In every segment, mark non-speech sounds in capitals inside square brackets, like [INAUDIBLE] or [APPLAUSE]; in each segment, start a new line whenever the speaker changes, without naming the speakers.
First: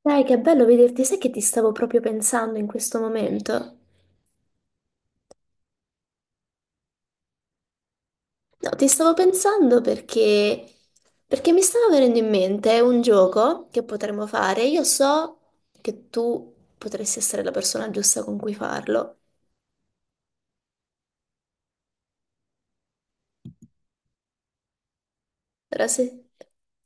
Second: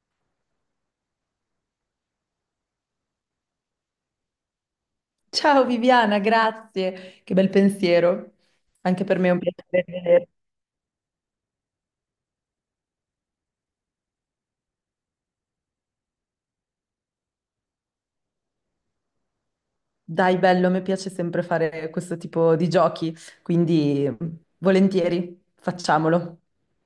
Dai, che bello vederti, sai che ti stavo proprio pensando in questo momento?
Ciao Viviana, grazie. Che bel pensiero.
No, ti
Anche
stavo
per me è un
pensando
piacere vedere.
perché mi stava venendo in mente un gioco che potremmo fare. Io so che tu potresti essere la persona giusta con cui farlo.
Dai, bello, mi piace sempre fare questo tipo di giochi, quindi volentieri,
Allora, se...
facciamolo.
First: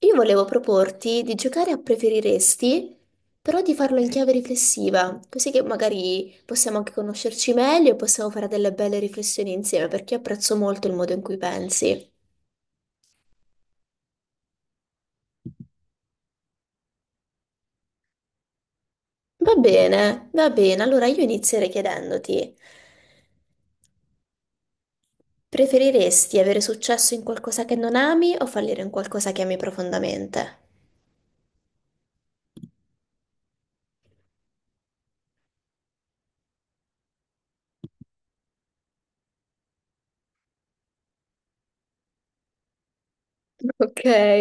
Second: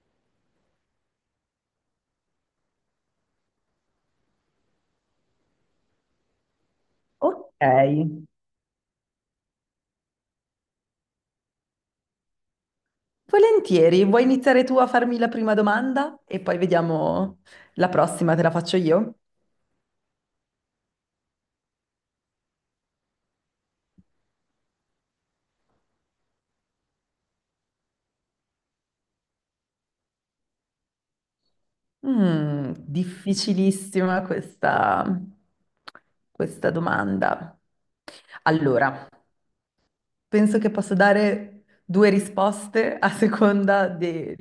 Io volevo proporti di giocare a preferiresti, però di farlo in chiave riflessiva, così che magari possiamo anche
Ok.
conoscerci meglio e possiamo fare delle belle riflessioni insieme, perché io apprezzo molto il modo in cui pensi.
Volentieri, vuoi iniziare tu a farmi la prima domanda e poi vediamo la prossima, te la faccio io?
Va bene, va bene. Allora io inizierei chiedendoti, preferiresti avere successo in qualcosa che non ami o fallire in qualcosa che ami profondamente?
Difficilissima questa domanda. Allora, penso che posso dare due risposte a seconda
Ok.
del,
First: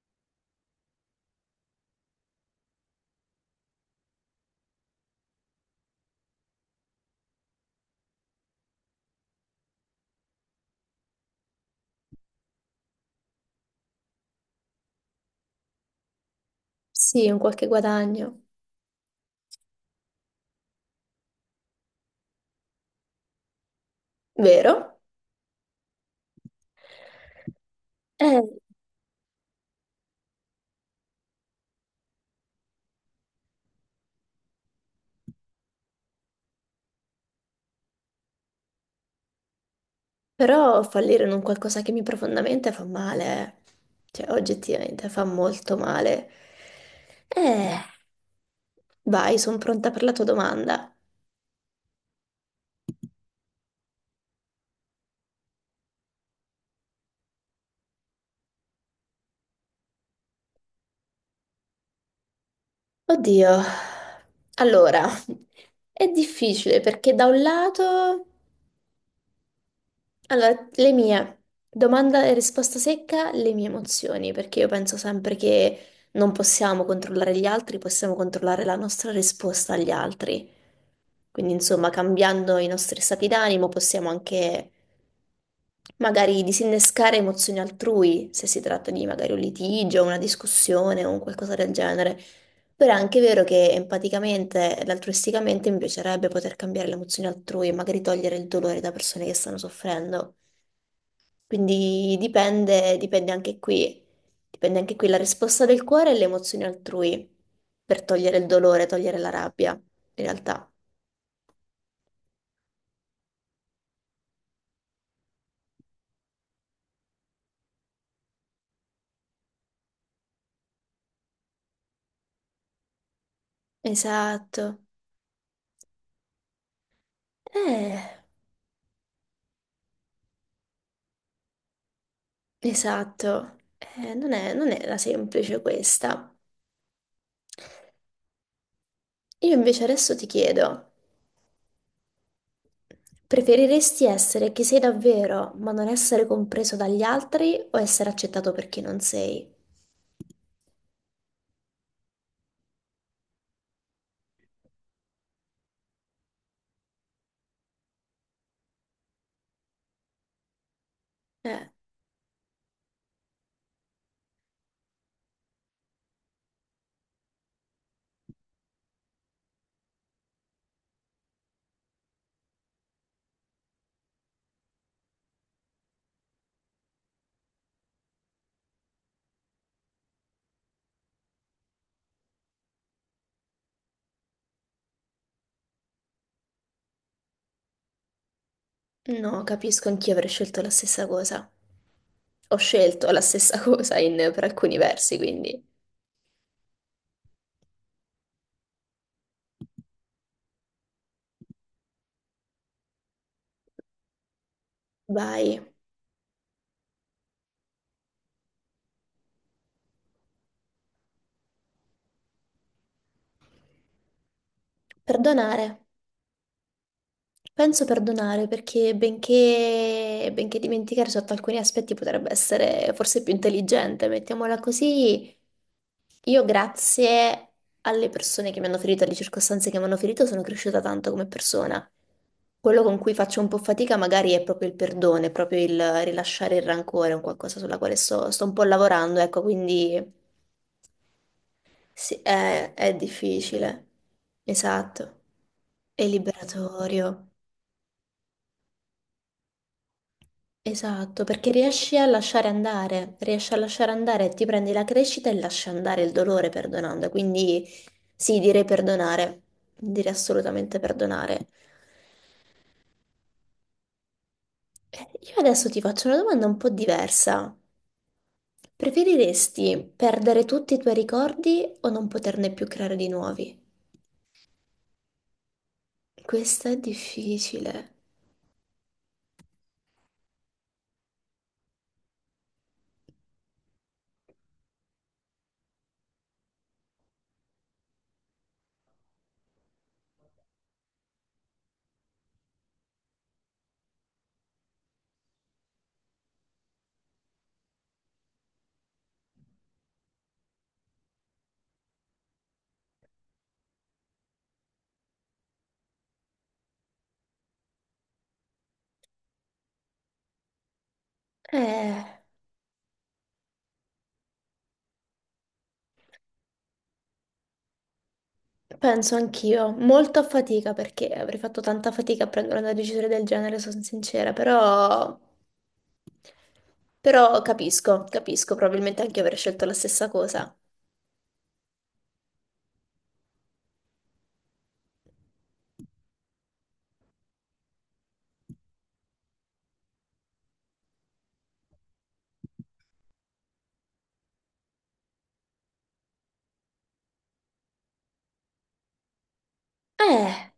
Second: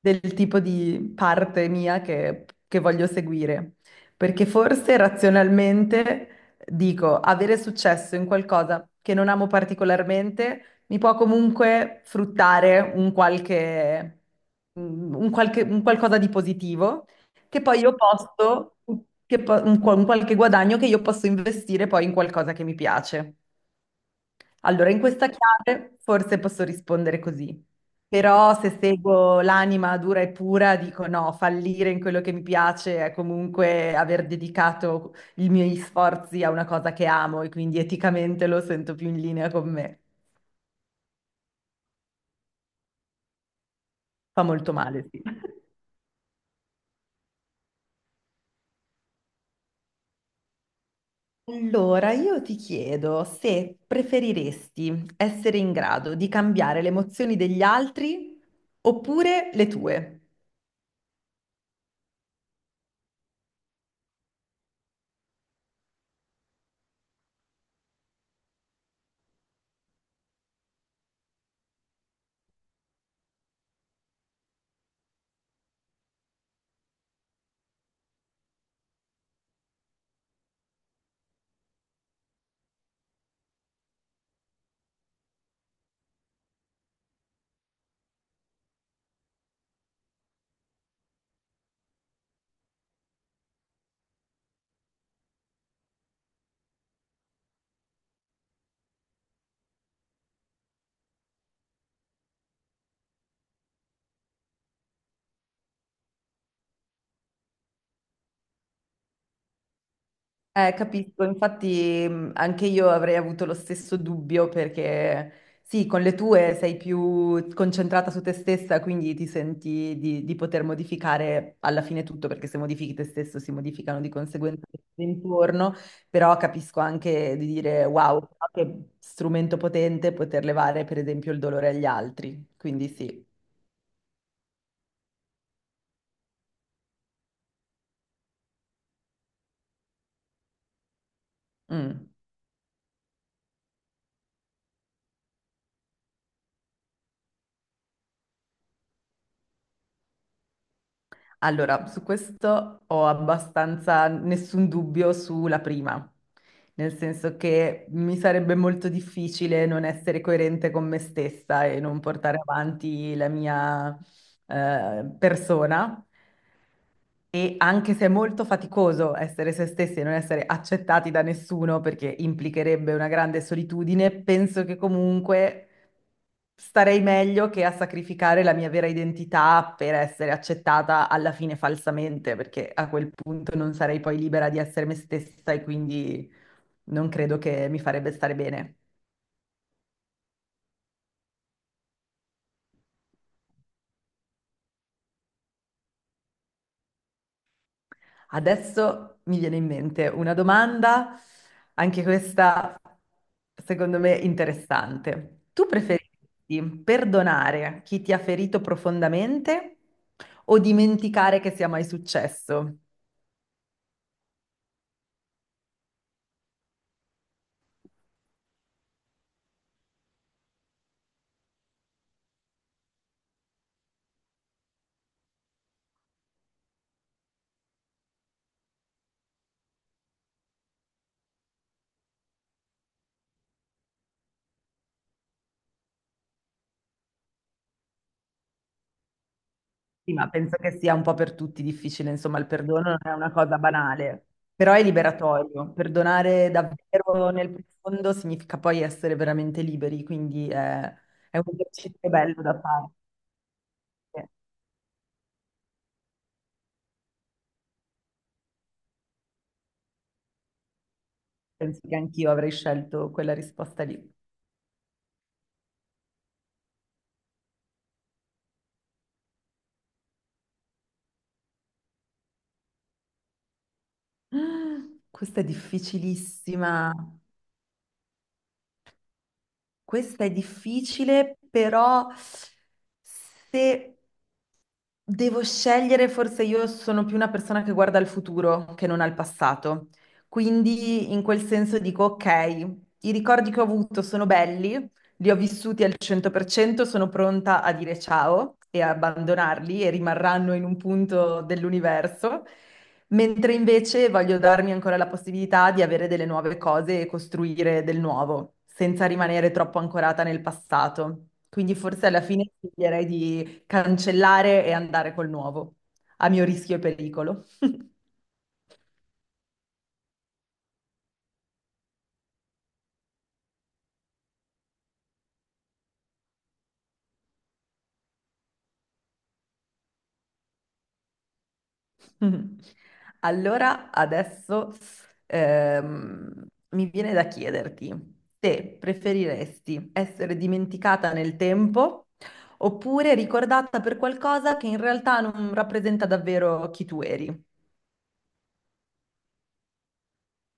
del tipo di parte mia che voglio seguire. Perché forse razionalmente dico, avere successo in qualcosa che non amo particolarmente mi può comunque fruttare un qualcosa di positivo
Sì, un
che
qualche
poi io
guadagno,
posso, che po- un, qua- un qualche guadagno che io posso investire poi in qualcosa che mi piace. Allora,
vero?
in questa chiave forse posso rispondere così,
Eh,
però se seguo l'anima dura e pura, dico no, fallire in quello che mi piace è comunque aver dedicato i miei sforzi a una cosa che amo e quindi eticamente lo sento più in linea con me.
però fallire in un qualcosa che mi profondamente fa male, eh. Cioè
Fa molto
oggettivamente
male, sì.
fa molto male. Eh, vai, sono pronta per la tua domanda.
Allora, io ti chiedo se preferiresti essere in grado di cambiare le emozioni degli altri oppure le tue.
Oddio, allora, è difficile perché da un lato Allora, le mie domanda e risposta secca, le mie emozioni, perché io penso sempre che non possiamo controllare gli altri, possiamo controllare la nostra risposta agli altri. Quindi, insomma, cambiando i nostri stati d'animo possiamo anche magari disinnescare emozioni altrui, se si tratta di magari un litigio, una discussione o un qualcosa del genere. Però è anche vero che empaticamente ed altruisticamente mi piacerebbe poter cambiare le emozioni altrui e magari togliere il dolore da persone che stanno soffrendo. Quindi dipende, dipende anche qui la risposta del cuore e le emozioni altrui per togliere il dolore, togliere la rabbia, in realtà.
Capisco, infatti anche io avrei avuto lo stesso dubbio perché sì, con le tue sei più concentrata su te stessa, quindi ti senti di poter modificare alla fine tutto, perché se modifichi te stesso si modificano di conseguenza
Esatto,
tutto intorno, però capisco anche di dire
eh,
wow, che strumento potente poter levare per esempio il dolore agli altri, quindi sì.
esatto, eh, non è, non era semplice questa. Io invece adesso ti chiedo,
Mm.
preferiresti essere chi sei davvero, ma non essere compreso dagli altri o essere accettato per chi non sei?
Allora, su questo ho abbastanza nessun dubbio sulla prima, nel senso che mi sarebbe molto difficile non essere coerente con me stessa
Eh.
e non portare avanti la mia persona e anche se è molto faticoso essere se stessi e non essere accettati da nessuno perché implicherebbe una grande solitudine, penso che comunque starei meglio che a sacrificare la mia vera identità per essere accettata alla fine falsamente, perché a quel punto non sarei poi libera di essere me stessa e quindi non credo che mi farebbe stare bene.
No, capisco, anch'io avrei scelto la stessa cosa. Ho scelto la stessa [LAUGHS] cosa per alcuni versi, quindi
Adesso mi viene in mente una domanda, anche questa secondo me interessante.
vai.
Tu preferisci perdonare chi ti ha ferito profondamente o dimenticare che sia mai successo?
Perdonare. Penso perdonare perché benché dimenticare sotto alcuni aspetti potrebbe essere forse più intelligente, mettiamola così, io grazie alle persone che mi hanno ferito, alle circostanze che mi hanno ferito, sono cresciuta tanto come persona. Quello con cui faccio un po' fatica magari è proprio il perdono, è proprio il rilasciare il rancore, è un qualcosa sulla quale sto un po' lavorando, ecco, quindi
Sì, ma penso che sia un po' per tutti difficile,
sì,
insomma, il
è,
perdono
è
non è una cosa
difficile.
banale, però è
Esatto.
liberatorio.
È
Perdonare
liberatorio.
davvero nel profondo significa poi essere veramente liberi, quindi è,
Esatto,
è un
perché riesci a
esercizio bello
lasciare
da fare.
andare, riesci a lasciare andare, ti prendi la crescita e lasci andare il dolore perdonando. Quindi sì, direi perdonare, direi assolutamente perdonare.
Penso che anch'io avrei scelto quella risposta lì.
Eh, Io adesso ti faccio una domanda un po' diversa. Preferiresti perdere tutti i tuoi ricordi o non poterne più creare di nuovi?
[GASPS] Questa è
Questa è
difficilissima.
difficile.
Questa è difficile, però se devo scegliere, forse io sono più una persona che guarda al futuro che non al passato. Quindi in quel senso dico, ok, i ricordi che ho avuto sono belli, li ho vissuti al 100%, sono pronta a dire ciao e a abbandonarli e rimarranno in un punto dell'universo. Mentre invece voglio darmi ancora la possibilità di avere delle nuove cose e costruire del nuovo, senza rimanere troppo ancorata nel passato. Quindi forse alla
Eh.
fine sceglierei di cancellare e andare col nuovo, a mio rischio e pericolo. [LAUGHS]
Penso anch'io, molto a fatica perché avrei fatto tanta fatica a prendere una decisione del genere, sono sincera, però, però capisco, capisco, probabilmente anche io avrei scelto la stessa cosa.
Mhm. Allora, adesso mi viene da chiederti se preferiresti essere dimenticata nel tempo oppure ricordata per qualcosa che in realtà non rappresenta davvero chi tu eri.
Eh,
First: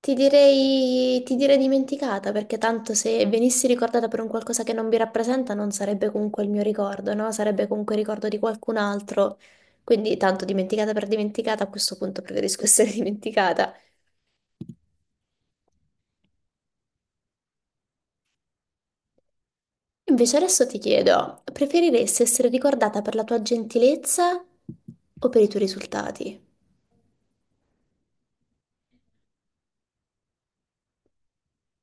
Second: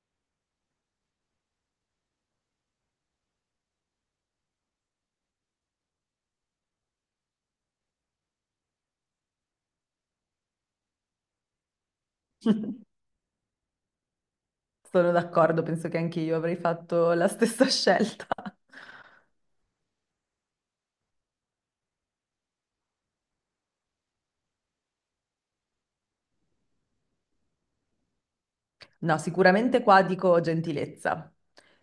ti direi dimenticata perché tanto se venissi ricordata per un qualcosa che non mi rappresenta non sarebbe comunque il mio ricordo, no? Sarebbe comunque il ricordo di qualcun altro, quindi tanto dimenticata per dimenticata, a questo punto preferisco
[LAUGHS]
essere [LAUGHS] dimenticata.
Sono d'accordo, penso che anche io avrei fatto la stessa [LAUGHS] scelta.
Invece adesso ti chiedo, preferiresti essere ricordata per la tua gentilezza o per i tuoi risultati?
No, sicuramente qua dico gentilezza,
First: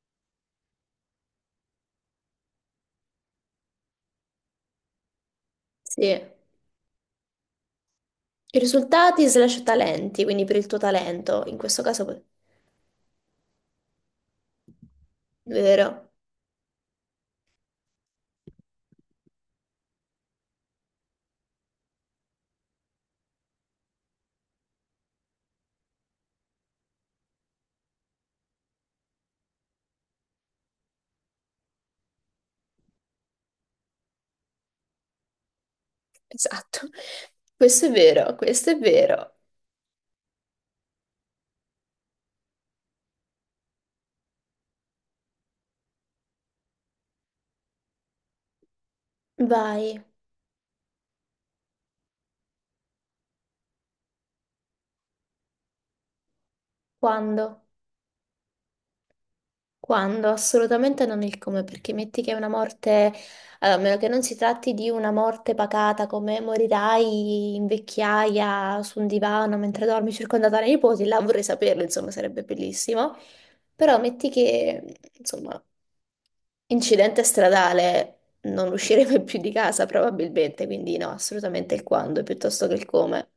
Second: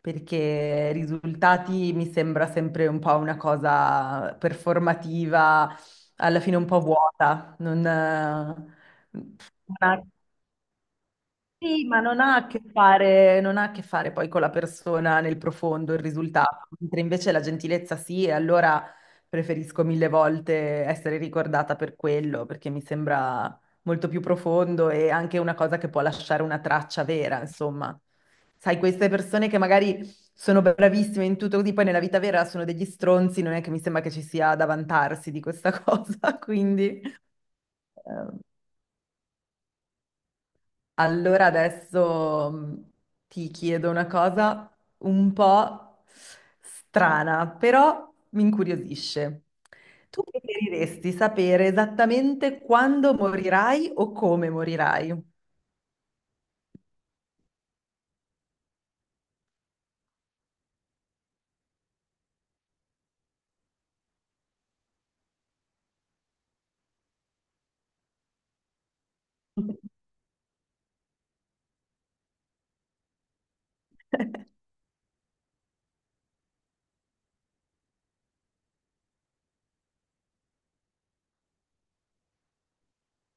perché risultati mi sembra sempre un po' una cosa performativa,
Sì, i
alla fine un po' vuota, non,
risultati slash
una-
talenti, quindi per il tuo talento, in questo
sì, ma
caso, è
non ha a che fare, non ha a che fare poi con la persona nel profondo, il
vero,
risultato, mentre invece la gentilezza sì, e allora preferisco mille volte essere ricordata per quello, perché mi sembra molto più profondo e anche una cosa che può lasciare una traccia vera, insomma. Sai, queste persone che magari sono bravissime in tutto così, poi nella vita vera sono degli stronzi, non è che mi sembra che ci sia da vantarsi di questa [LAUGHS] cosa,
esatto,
quindi.
questo è vero,
eh,
questo è vero.
Allora adesso ti chiedo una cosa un po' strana, però mi incuriosisce.
Vai,
Tu preferiresti sapere esattamente quando morirai o come morirai?
quando? Quando? Assolutamente non il come, perché metti che è una morte, allora, a meno che non si tratti di una morte pacata come morirai in vecchiaia su un divano mentre
[LAUGHS]
dormi circondata dai nipoti, là vorrei saperlo, insomma, sarebbe bellissimo. Però metti che, insomma, incidente stradale, non usciremo [LAUGHS] più di casa probabilmente, quindi no, assolutamente il quando piuttosto che il come.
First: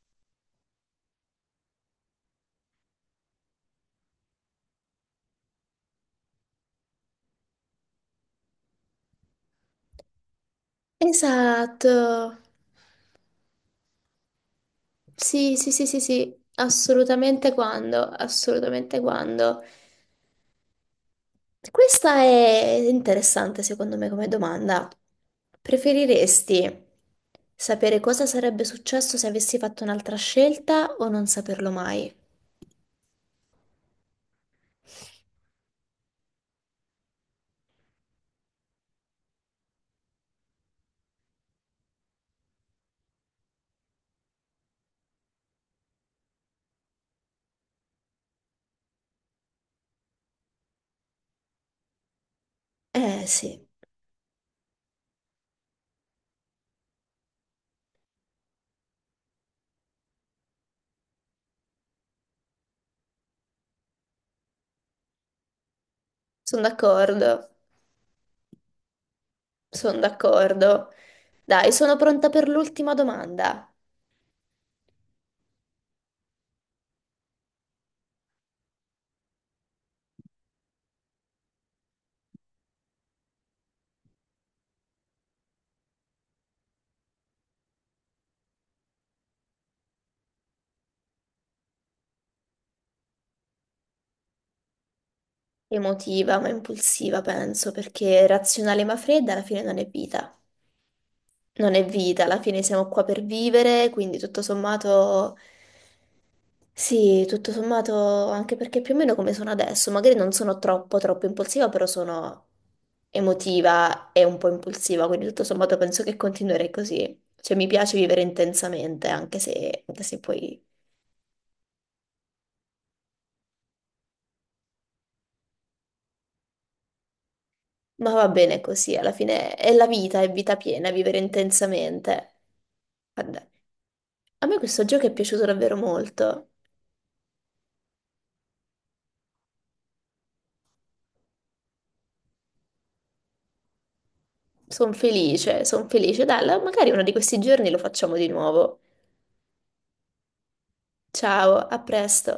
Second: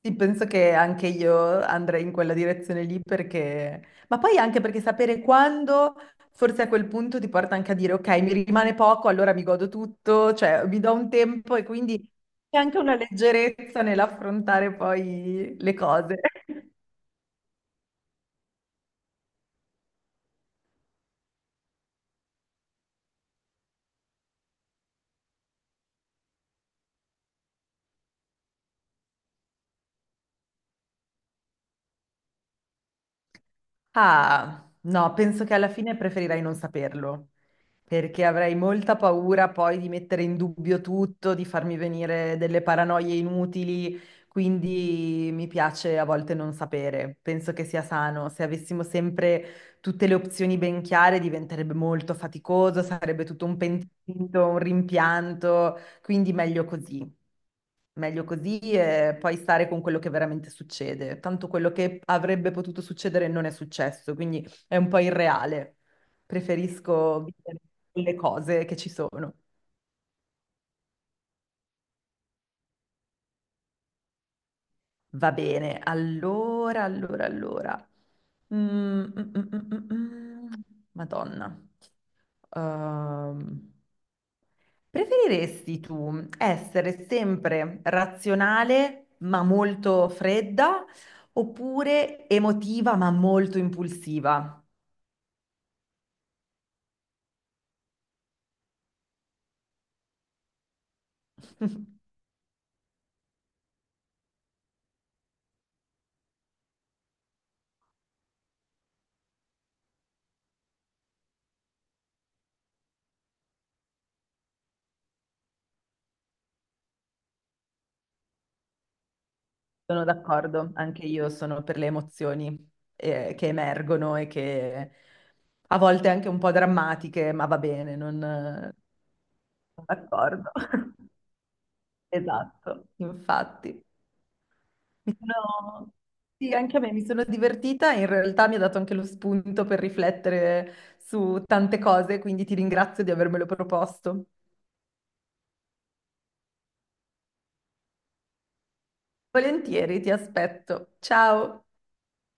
Sì, penso che anche io andrei in quella direzione lì perché, ma poi anche perché sapere quando, forse a quel punto ti porta anche a dire, ok, mi rimane poco, allora mi godo tutto, cioè mi do un tempo e
Esatto.
quindi c'è anche una leggerezza nell'affrontare
Sì,
poi
sì,
le
sì, sì,
cose.
sì, assolutamente quando, assolutamente quando. Questa è interessante secondo me come domanda. Preferiresti sapere cosa sarebbe successo se avessi fatto un'altra scelta o non saperlo mai?
Ah, no, penso che alla fine preferirai non saperlo, perché avrei molta paura poi di mettere in dubbio tutto, di farmi venire delle paranoie inutili, quindi mi piace a volte non sapere. Penso che sia sano. Se avessimo sempre tutte le opzioni ben chiare, diventerebbe molto faticoso, sarebbe
Eh
tutto un
sì,
pentito, un rimpianto, quindi meglio così. Meglio così e poi stare con quello che veramente succede. Tanto quello che avrebbe potuto succedere non è successo, quindi è un po' irreale.
sono
Preferisco
d'accordo,
vivere le cose che ci sono.
sono d'accordo. Dai, sono pronta per l'ultima domanda.
Va bene, allora. Mm, mm, mm, mm, mm, mm. Madonna. Ehm, preferiresti tu essere sempre razionale ma molto fredda oppure emotiva ma molto impulsiva?
Emotiva ma impulsiva, penso, perché razionale ma fredda alla fine non è vita. Non è vita, alla fine siamo qua per vivere, quindi tutto sommato... Sì, tutto sommato, anche perché più o meno come sono adesso, magari non sono troppo troppo impulsiva, però sono emotiva e un po' impulsiva, quindi tutto sommato penso che continuerei così. Cioè mi piace vivere intensamente, anche se, anche
Sono
se poi...
d'accordo, anche io sono per le emozioni che emergono e che a volte anche un po' drammatiche, ma va bene,
Ma
non
va bene così, alla
sono
fine è la vita, è
d'accordo.
vita piena,
[LAUGHS]
vivere intensamente.
Esatto,
Guarda,
infatti.
a me questo gioco è
Mi
piaciuto davvero
sono-
molto.
Sì, anche a me mi sono divertita, in realtà mi ha dato anche lo spunto per riflettere su tante cose, quindi ti ringrazio di avermelo proposto.
Sono felice, sono felice. Dai, magari uno di questi giorni lo facciamo di nuovo.
Volentieri, ti aspetto.
Ciao,
Ciao!
a presto.